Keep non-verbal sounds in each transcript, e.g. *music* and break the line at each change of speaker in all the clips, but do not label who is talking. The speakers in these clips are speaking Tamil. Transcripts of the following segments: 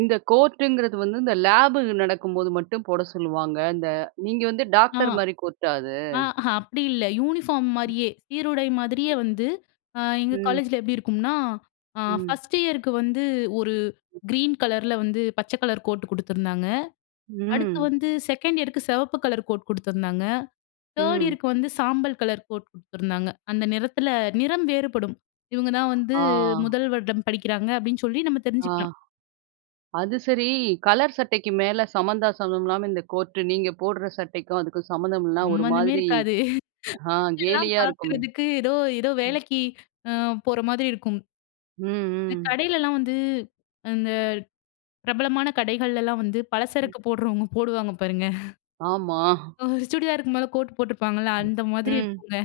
இந்த கோர்டுங்கிறது வந்து இந்த லேபு நடக்கும்போது மட்டும் போட சொல்லுவாங்க. இந்த நீங்க வந்து
ஆ
டாக்டர் மாரி கோட்டா அது?
ஆ அப்படி இல்ல, யூனிஃபார்ம் மாரியே சீருடை மாதிரியே வந்து எங்கள்
ம்.
காலேஜில எப்படி இருக்கும்னா,
ம்.
1 இயருக்கு வந்து ஒரு கிரீன் கலர்ல வந்து, பச்சை கலர் கோட் கொடுத்துருந்தாங்க. அடுத்து
ம்.
வந்து 2 இயருக்கு சிவப்பு கலர் கோட் குடுத்துருந்தாங்க. 3
ம்.
இயருக்கு வந்து சாம்பல் கலர் கோட் கொடுத்துருந்தாங்க. அந்த நிறத்தில நிறம் வேறுபடும் இவங்க தான் வந்து
ஆ.
முதல் வருடம் படிக்கிறாங்க. அப்படின்னு சொல்லி நம்ம
ஆ.
தெரிஞ்சுக்கலாம்.
அது சரி, கலர் சட்டைக்கு மேல சம்மந்தா சம்மந்தம் இல்லாம, இந்த கோர்ட் நீங்க போட்ற சட்டைக்கும் அதுக்கும் சம்மந்தம் இல்ல. ஒரு
சம்மந்தமே
மாதிரி
இருக்காது.
ஆ
*chuckles*
கேலியா இருக்குமே,
பாக்கறதுக்கு ஏதோ, ஏதோ
ம்.
வேலைக்கு அ போற மாரி இருக்கும்.
ம்.
இந்த
ம்.
கடையிலலாம் வந்து இந்த பிரபலமான கடைகள்லாம் வந்து பலசரக்கு போடுறவங்க, போடுவாங்க பாருங்க. *chuckles*
ஆமா.
ஒரு சுடிதாருக்கு மேல கோட் போட்டிருப்பாங்கல்ல, அந்த மாதிரி
ம்.
இருக்குங்க.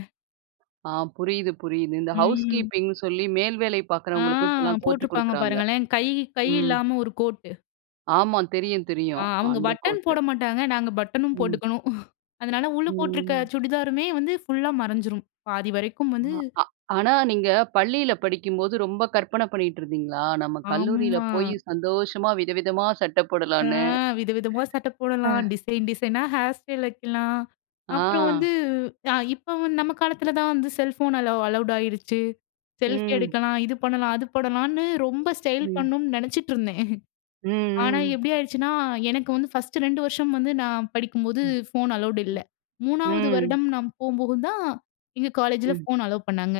ஆ புரியுது, புரியுது. இந்த ஹவுஸ்
ம்.
கீப்பிங்ன்னு சொல்லி மேல் வேலை
ஆ
பாக்கறவங்களுக்கும் இப்பெல்லாம் கோர்ட்
போட்டிருப்பாங்க
கொடுக்குறாங்க.
பாருங்களேன், கை கை
ம்.
இல்லாமல் ஒரு கோட்டு.
ஆமா தெரியும்,
ஆ
தெரியும்.
அவங்க
அந்த
பட்டன்
கோர்ட்.
போட மாட்டாங்க. நாங்க பட்டனும்
ம்.
போட்டுக்கணும். *chuckles* அதனால உள்ள போட்டிருக்கிற
ம்.
சுடிதாருமே வந்து ஃபுல்லா மறைஞ்சிடும் பாதி வரைக்கும் வந்து
ஆ ஆனா, நீங்க பள்ளியில படிக்கும்போது ரொம்ப கற்பனை பண்ணிக்கிட்டு இருந்தீங்களா? நம்ம கல்லூரியில்
ஆமா.
போய் சந்தோஷமா வித, விதமா சட்ட
ஆ
போடலாம்னு.
விதவிதமா சட்டை
ஆ.
போடலாம். டிசைன், டிசைனா ஹேர் ஸ்டைல் வைக்கலாம். அப்புறம்
ஆ.
வந்து இப்ப வந்து நம்ம காலத்தில தான் வந்து செல்ஃபோன் அலோ அலவுட் ஆகிடுச்சு செல்ஃபி
ம்.
எடுக்கலாம், இது பண்ணலாம். அது பண்ணலாம்ன்னு ரொம்ப ஸ்டைல்
ம்.
பண்ணணும்னு நினைச்சிட்டுருந்தேன். ஆனா,
ம். ம்.
எப்படி ஆயிடுச்சுன்னா எனக்கு வந்து 1 2 வருஷம் வந்து நான் படிக்கும்போது
ம்.
ஃபோன் அலவுட் இல்ல. 3
ம்.
வரிடம் நான் போகும்போது தான் எங்க காலேஜில
ம்.
ஃபோன் அலோவ் பண்ணாங்க.